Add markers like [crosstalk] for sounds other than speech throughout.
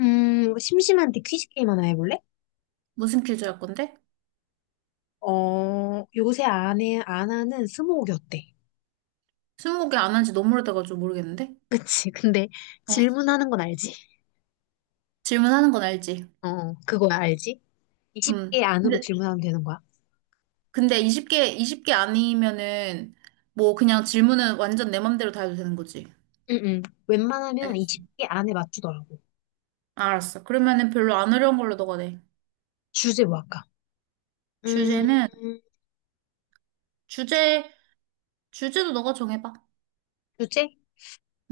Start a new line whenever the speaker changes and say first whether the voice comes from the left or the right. left: 뭐 심심한데 퀴즈 게임 하나 해볼래?
right: 무슨 퀴즈 할 건데?
left: 어, 요새 안 하는 스무고개 어때?
right: 스무 개 안 한지 너무 오래돼가지고 모르겠는데?
left: 그치. [laughs] 근데 질문하는 건 알지?
right: 질문하는 건 알지?
left: 어, 그거야, 알지?
right: 음.
left: 20개 안으로
right: 근데,
left: 질문하면 되는 거야.
right: 근데 20개, 20개 아니면은, 뭐, 그냥 질문은 완전 내 맘대로 다 해도 되는 거지.
left: 응, 응. 웬만하면
right: 알겠어.
left: 20개 안에 맞추더라고.
right: 알았어. 그러면은 별로 안 어려운 걸로 너가 내.
left: 주제 뭐 할까? 음,
right: 주제는, 주제, 주제도 너가 정해봐.
left: 주제?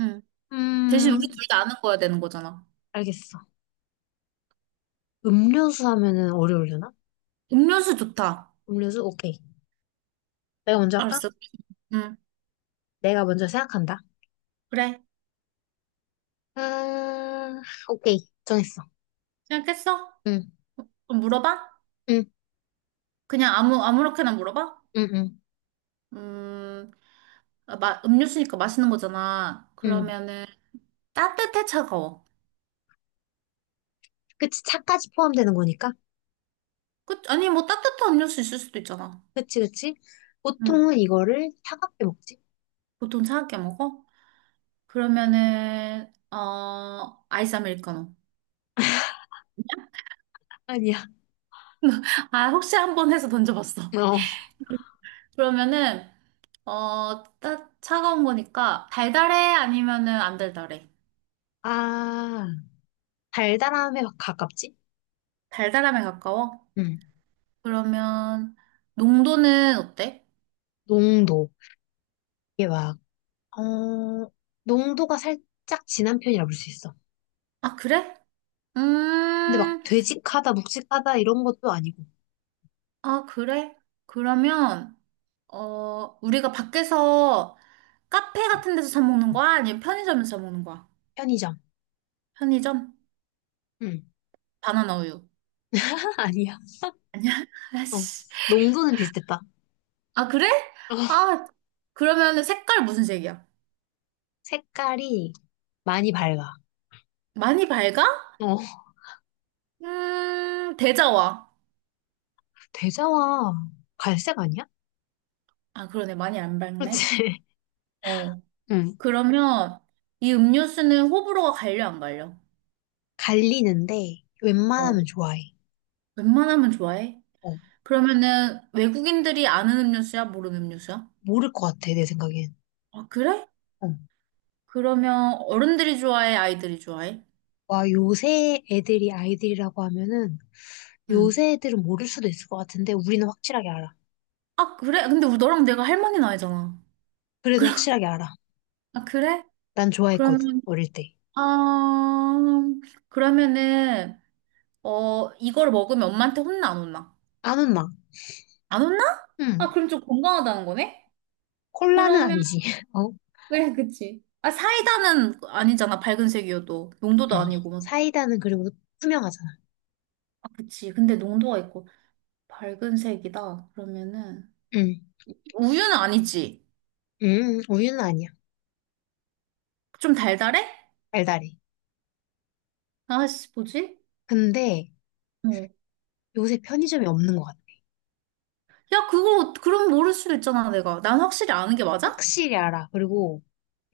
right: 음. 대신
left: 음,
right: 우리 둘 다 아는 거야 되는 거잖아.
left: 알겠어. 음료수 하면은 어려우려나?
right: 음료수 좋다.
left: 음료수? 오케이. 내가 먼저 할까?
right: 알았어. 음.
left: 내가 먼저 생각한다.
right: 그래.
left: 아, 오케이. 정했어.
right: 생각했어?
left: 응,
right: 그럼 물어봐?
left: 응,
right: 그냥 아무렇게나 물어봐?
left: 응, 응,
right: 음. 음료수니까 마시는 거잖아.
left: 응.
right: 그러면은 따뜻해 차가워?
left: 그치, 차까지 포함되는 거니까.
right: 그, 아니 뭐 따뜻한 음료수 있을 수도 있잖아.
left: 그치, 그치.
right: 응.
left: 보통은 이거를 차갑게 먹지?
right: 보통 차갑게 먹어? 그러면은 어 아이스 아메리카노.
left: 아니야.
right: [laughs] 아 혹시 한번 해서 던져봤어.
left: 어. [laughs]
right: [laughs] 그러면은 차가운 거니까 달달해 아니면은 안 달달해?
left: 아, 달달함에 막 가깝지?
right: 달달함에 가까워?
left: 응.
right: 그러면 농도는 어때?
left: 농도. 이게 막, 어, 농도가 살짝 진한 편이라 볼 수 있어.
right: 아 그래?
left: 근데 막
right: 음,
left: 되직하다, 묵직하다 이런 것도 아니고.
right: 아 그래? 그러면 어, 우리가 밖에서 카페 같은 데서 사 먹는 거야? 아니면 편의점에서 사 먹는 거야?
left: 편의점.
right: 편의점?
left: 응.
right: 바나나 우유.
left: [laughs] 아니야.
right: 아니야? [laughs]
left: 어.
right: 아씨.
left: 농도는 비슷했다.
right: 아, 그래?
left: 어.
right: 아, 그러면 색깔 무슨 색이야?
left: 색깔이 많이 밝아.
right: 많이 밝아?
left: 어.
right: 대자와.
left: 대자와 갈색 아니야?
right: 아, 그러네. 많이 안 밝네.
left: 그렇지. [laughs]
right: 어.
left: 응.
right: 그러면 이 음료수는 호불호가 갈려, 안 갈려?
left: 갈리는데
right: 어.
left: 웬만하면 좋아해.
right: 웬만하면 좋아해?
left: 어,
right: 그러면은 외국인들이 아는 음료수야, 모르는 음료수야?
left: 모를 것 같아, 내 생각엔.
right: 아, 그래?
left: 어.
right: 그러면 어른들이 좋아해, 아이들이 좋아해?
left: 와, 요새 애들이 아이들이라고 하면은
right: 응.
left: 요새 애들은 모를 수도 있을 것 같은데 우리는 확실하게 알아.
right: 아, 그래? 근데 우리 너랑 내가 할머니 나이잖아.
left: 그래도 확실하게 알아.
right: 아, 그래?
left: 난 좋아했거든,
right: 그러면,
left: 어릴 때.
right: 아, 그러면은, 어, 이걸 먹으면 엄마한테 혼나, 안 혼나?
left: 아문나.
right: 안 혼나? 아,
left: 응.
right: 그럼 좀 건강하다는 거네?
left: 콜라는
right: 그러면,
left: 아니지. [laughs] 어?
right: 그래, 그치. 아, 사이다는 아니잖아, 밝은 색이어도. 농도도
left: 응.
right: 아니고. 막.
left: 사이다는 그리고 투명하잖아.
right: 아, 그치. 근데 농도가 있고. 밝은 색이다. 그러면은,
left: 응.
right: 우유는 아니지.
left: 응, 우유는 아니야.
right: 좀 달달해?
left: 달달해.
right: 아씨, 뭐지?
left: 근데
right: 어.
left: 요새 편의점이 없는 것 같아.
right: 야, 그거, 그럼 모를 수도 있잖아, 내가. 난 확실히 아는 게 맞아?
left: 확실히 알아. 그리고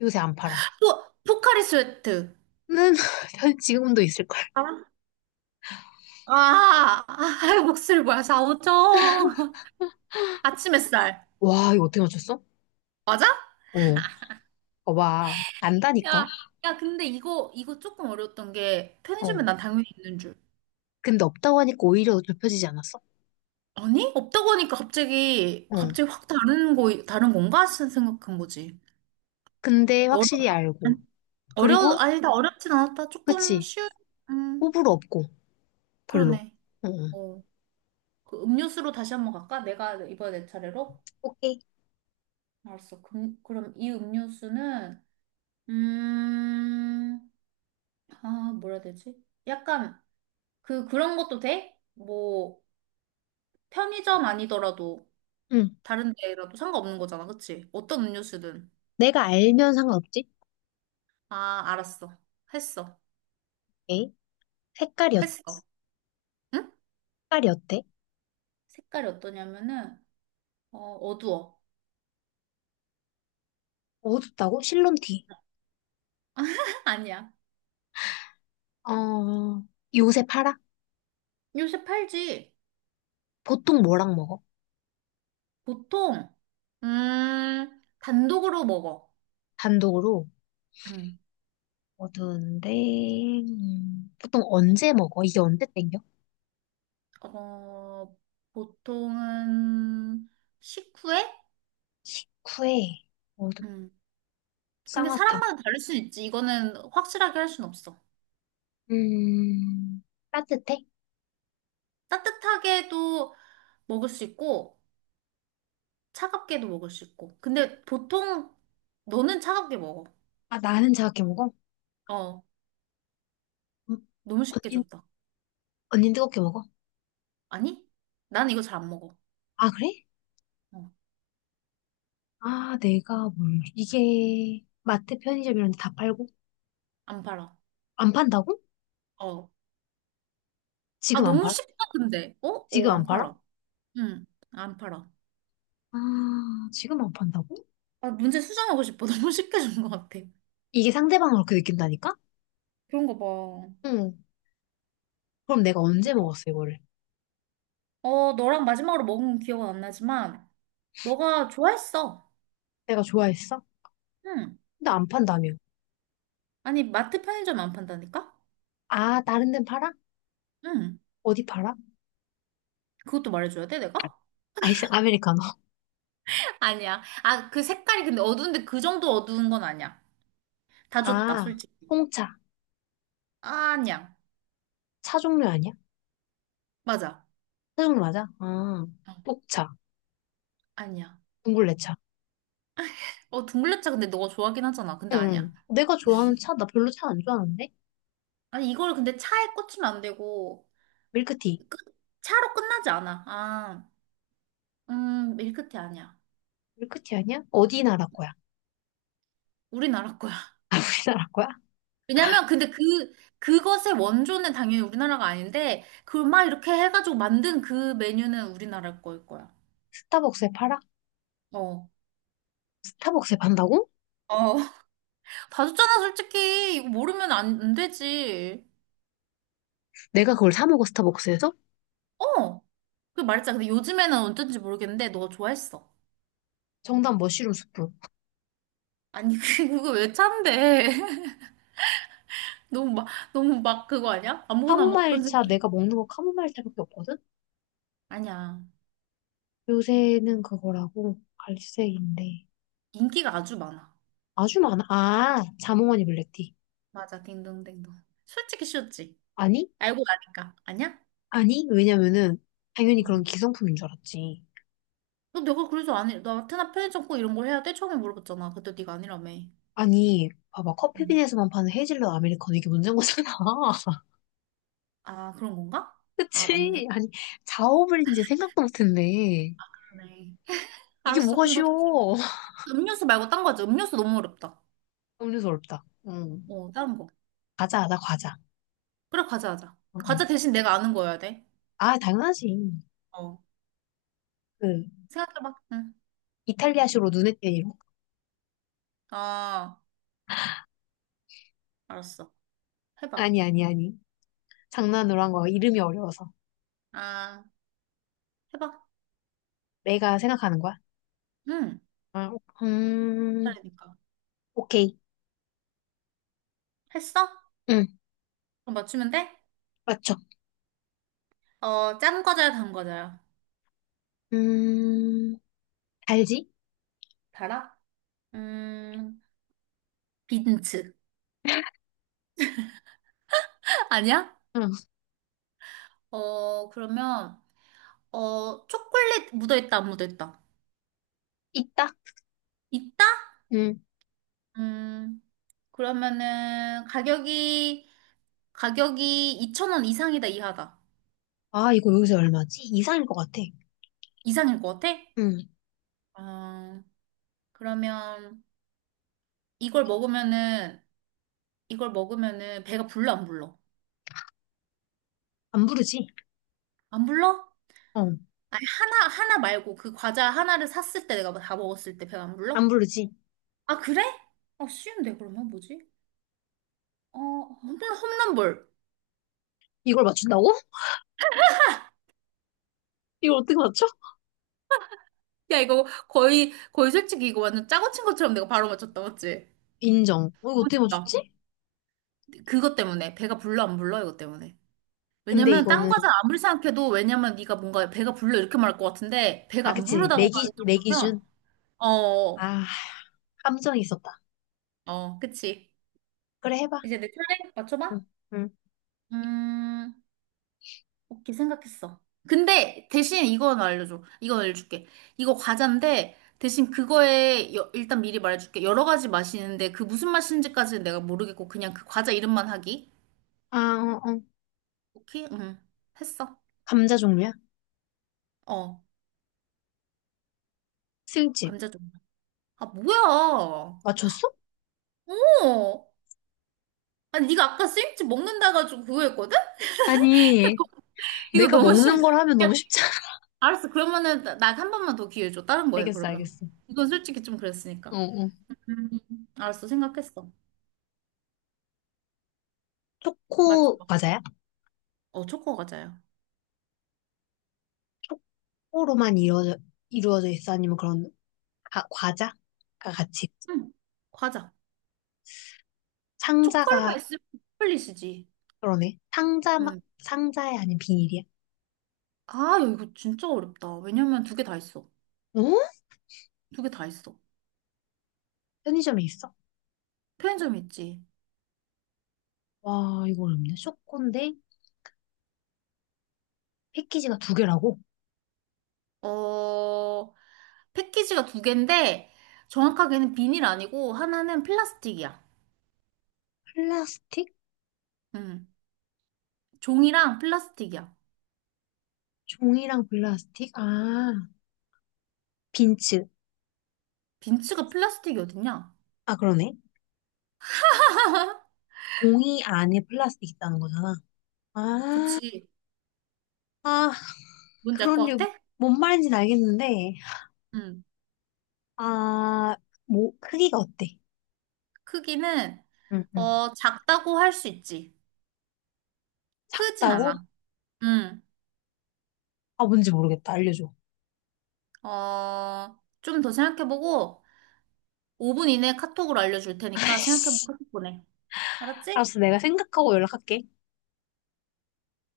left: 요새 안 팔아.
right: 포카리 스웨트.
left: 는 [laughs] 편- 지금도 있을걸.
right: 아, 목소리 뭐야, 사 오 점 [laughs] 아침 햇살.
left: 와, 이거 어떻게 맞췄어?
right: 맞아?
left: 어, 봐봐. 안다니까?
right: 야, 근데 이거 조금 어려웠던 게,
left: 어.
right: 편의점에 난 당연히 있는 줄.
left: 근데 없다고 하니까 오히려 좁혀지지 않았어?
right: 아니? 없다고 하니까
left: 어.
right: 갑자기 확 다른 건가? 생각한 거지.
left: 근데
right: 어려,
left: 확실히 알고. 그리고,
right: 아니다, 어렵진 않았다. 조금
left: 그치.
right: 쉬운, 음,
left: 호불호 없고, 별로.
right: 그러네.
left: 어, 어.
right: 어, 그 음료수로 다시 한 번 갈까? 내가 이번에 내 차례로?
left: 오케이.
right: 알았어. 그럼 이 음료수는, 음, 아, 뭐라 해야 되지? 약간, 그런 것도 돼? 뭐, 편의점 아니더라도,
left: 응.
right: 다른 데라도 상관없는 거잖아, 그치? 어떤 음료수든.
left: 내가 알면 상관없지?
right: 아, 알았어. 했어.
left: 오케이. 색깔이, 어-
right: 했어. 응?
left: 색깔이 어때?
right: 색깔이 어떠냐면은, 어, 어두워.
left: 어둡다고? 실론티.
right: [laughs] 아니야.
left: 어, 요새 팔아?
right: 요새 팔지.
left: 보통 뭐랑 먹어?
right: 보통, 단독으로 먹어.
left: 단독으로.
right: 음,
left: 어두운데, 보통 언제 먹어? 이게 언제 땡겨?
right: 어, 보통은, 식후에?
left: 쿠에, 어둡,
right: 음. 근데
left: 쌍화탕.
right: 사람마다 다를 수 있지. 이거는 확실하게 할 순 없어.
left: 음, 따뜻해?
right: 따뜻하게도 먹을 수 있고, 차갑게도 먹을 수 있고. 근데 보통 너는 차갑게 먹어.
left: 아, 나는 차갑게 먹어?
right: 어,
left: 음,
right: 너무 쉽게
left: 언니,
right: 줬다.
left: 언니 뜨겁게 먹어?
right: 아니? 난 이거 잘 안 먹어.
left: 아, 그래?
right: 어,
left: 아, 내가 뭘, 이게, 마트 편의점 이런 데 다 팔고?
right: 안 팔아.
left: 안 판다고?
right: 어. 아,
left: 지금 안
right: 너무
left: 팔아?
right: 쉽다, 근데. 어?
left: 지금
right: 어,
left: 안
right: 안
left: 팔아?
right: 팔아. 응, 안 팔아.
left: 아, 지금 안 판다고?
right: 아, 문제 수정하고 싶어. [laughs] 너무 쉽게 준 것 같아.
left: 이게 상대방을 그렇게 느낀다니까?
right: 그런 거 봐.
left: 응. 그럼 내가 언제 먹었어, 이거를?
right: 어, 너랑 마지막으로 먹은 기억은 안 나지만, 너가 좋아했어.
left: 내가 좋아했어?
right: 응.
left: 근데 안 판다며.
right: 아니, 마트 편의점 안 판다니까?
left: 아, 다른 데는 팔아?
right: 응.
left: 어디 팔아?
right: 그것도 말해줘야 돼, 내가?
left: 아이스 아메리카노.
right: 아니야. 아, 그 색깔이 근데 어두운데 그 정도 어두운 건 아니야. 다 줬다,
left: 아,
right: 솔직히.
left: 홍차.
right: 아니야.
left: 차 종류 아니야?
right: 맞아.
left: 차 종류 맞아? 아,
right: 어,
left: 녹차.
right: 아니야.
left: 둥글레차.
right: 어, 둥글레차 근데 너가 좋아하긴 하잖아. 근데 아니야.
left: 응. 내가 좋아하는 차, 나 별로 차 안 좋아하는데?
right: 아니, 이걸 근데 차에 꽂히면 안 되고,
left: 밀크티.
right: 끝- 차로 끝나지 않아. 아, 밀크티 아니야.
left: 밀크티 아니야? 어디 나라 거야?
right: 우리나라 거야. [laughs]
left: [laughs] 우리나라 거야?
right: 왜냐면 근데 그것의 원조는 당연히 우리나라가 아닌데, 그걸 막 이렇게 해가지고 만든 그 메뉴는 우리나라 거일 거야.
left: 스타벅스에 팔아?
right: 어.
left: 스타벅스에 판다고?
right: 어, [laughs] 봐줬잖아, 솔직히. 이거 모르면 안 되지.
left: 내가 그걸 사 먹어, 스타벅스에서?
right: 어, 그 말했잖아. 근데 요즘에는 어쩐지 모르겠는데, 너 좋아했어.
left: 정답 머쉬룸 수프.
right: 아니, [laughs] 그거 왜 참대? [laughs] 너무 막, 너무 막 그거 아니야? 아무거나 막
left: 카모마일
right: 던진
left: 차,
right: 거야.
left: 내가 먹는 거 카모마일 차밖에 없거든?
right: 아니야.
left: 요새는 그거라고 갈색인데.
right: 인기가 아주 많아.
left: 아주 많아. 아, 자몽하니 블랙티.
right: 맞아, 딩동댕동. 솔직히 쉬웠지.
left: 아니?
right: 알고 나니까. 아니야?
left: 아니? 왜냐면은, 당연히 그런
right: 응.
left: 기성품인 줄 알았지.
right: 너 내가 그래서 안 해. 나 테나 편의점 꼭 이런 걸 해야 돼? 처음에 물어봤잖아. 그때 네가 아니라며.
left: 아니, 봐봐.
right: 응.
left: 커피빈에서만 파는 헤이즐넛 아메리카노 이게 문제인 거잖아.
right: 아, 그런 건가? 아, 맞네.
left: 그치? 아니, 자업을 이제 생각도 못했네.
right: 그러네. [laughs]
left: 이게
right: 알았어.
left: 뭐가
right: 그럼 너 다시.
left: 쉬워. [laughs]
right: 음료수 말고 딴 거지. 음료수 너무 어렵다.
left: 음료수 어렵다. 응.
right: 어, 다른 거.
left: 과자, 나 과자.
right: 그래, 과자 하자.
left: 응, 응.
right: 과자 대신 내가 아는 거여야 돼.
left: 아, 당연하지.
right: 어.
left: 그,
right: 생각해봐. 응.
left: 이탈리아식으로 눈에 띄는 이름.
right: 아, 알았어. 해봐.
left: 아니, 아니, 아니. 장난으로 한 거야. 이름이 어려워서.
right: 아, 해봐.
left: 내가 생각하는 거야.
right: 응.
left: 아, 음,
right: 그러니까.
left: 오케이.
right: 했어?
left: 응,
right: 그럼 맞추면 돼?
left: 맞죠.
right: 어, 짠 과자야, 단 과자야?
left: 음, 알지?
right: 달아? 음, 빈츠. [laughs] 아니야?
left: 응,
right: 어, 그러면, 어, 초콜릿 묻어있다, 안 묻어있다?
left: 있다.
right: 있다?
left: 응.
right: 음, 그러면은, 가격이 2천 원 이상이다, 이하다.
left: 아, 이거 여기서 얼마지? 이상일 것 같아.
right: 이상일 것 같아?
left: 응,
right: 아, 그러면 이걸 먹으면은 이걸 먹으면은 배가 불러 안 불러?
left: 안 부르지?
right: 안 불러?
left: 어,
right: 아니 하나 하나 말고 그 과자 하나를 샀을 때 내가 다 먹었을 때 배가 안
left: 안
right: 불러?
left: 부르지.
right: 아 그래? 아 쉬운데 그러면 뭐지? 어 홈런볼.
left: 이걸 맞춘다고? 이걸 어떻게 맞춰?
right: 야 이거 거의 거의 솔직히 이거 완전 짜고 친 것처럼 내가 바로 맞췄다 맞지?
left: 인정. 어, 이거
right: 너무
left: 어떻게
right: 다
left: 맞췄지?
right: 그것 때문에 배가 불러 안 불러 이것 때문에.
left: 근데
right: 왜냐면 딴
left: 이거는,
right: 과자 아무리 생각해도 왜냐면 네가 뭔가 배가 불러 이렇게 말할 것 같은데 배가
left: 아,
right: 안
left: 그치.
right: 부르다고 할
left: 내
right: 정도면
left: 기준.
right: 어, 어,
left: 아, 감정이 있었다.
right: 어, 그치.
left: 그래, 해봐.
right: 이제 내 차례 맞춰봐.
left: 응, 응.
right: 음, 오케이, 생각했어. 근데 대신 이건 알려줘. 이건 알려줄게. 이거 과자인데 대신 그거에 일단 미리 말해줄게. 여러 가지 맛이 있는데 그 무슨 맛인지까지는 내가 모르겠고 그냥 그 과자 이름만 하기.
left: 아, 어, 어.
right: 오케이? 응. 했어.
left: 감자 종류야?
right: 어,
left: 스윙칩.
right: 감자전. 아, 뭐야.
left: 맞췄어?
right: 어. 아니, 네가 아까 스윙칩 먹는다 가지고 그거 했거든?
left: 아니,
right: [laughs] 이거
left: 내가
right: 너무
left: 먹는
right: 심해.
left: 걸 하면 너무 쉽지 않아. [laughs]
right: 알았어. 그러면은 나 한 번만 더 기회 줘. 다른 거 해,
left: 알겠어,
right: 그러면.
left: 알겠어.
right: 이건 솔직히 좀
left: 어,
right: 그랬으니까.
left: 어.
right: 음, 알았어. 생각했어.
left: 초코
right: 맞춰봐.
left: 과자야?
right: 어, 초코 과자야.
left: 초코로만 이루어져, 이루어져 있어? 아니면 그런 과자가 같이
right: 응, 과자.
left: 상자가
right: 초콜릿만 있으면 초콜릿이지.
left: 그러네 상자 막
right: 응.
left: 상자에 아닌 비닐이야?
right: 아, 야, 이거 진짜 어렵다. 왜냐면 두 개 다 있어.
left: 어?
right: 두 개 다 있어.
left: 편의점에 있어?
right: 편의점 있지.
left: 와 이거 어렵네 초코인데 패키지가 두 개라고?
right: 어, 패키지가 두 개인데, 정확하게는 비닐 아니고, 하나는 플라스틱이야.
left: 플라스틱?
right: 응. 종이랑 플라스틱이야.
left: 종이랑 플라스틱? 아, 빈츠.
right: 빈츠가 플라스틱이 어딨냐?
left: 아, 그러네. 종이 안에 플라스틱 있다는 거잖아. 아,
right: 그치.
left: 아,
right: 뭔지 알
left: 그런
right: 것
left: 일
right: 같아?
left: 뭔 말인지는 알겠는데,
right: 응.
left: 아, 뭐, 크기가 어때?
right: 크기는
left: 응, 응.
right: 어 작다고 할 수 있지. 크진
left: 다고
right: 않아. 응.
left: 아, 뭔지 모르겠다. 알려줘.
right: 어, 좀 더 생각해보고 5분 이내에 카톡으로 알려줄
left: [laughs]
right: 테니까 생각해보고
left: 아이씨.
right: 카톡 보내. 알았지?
left: 알았어, 내가 생각하고 연락할게.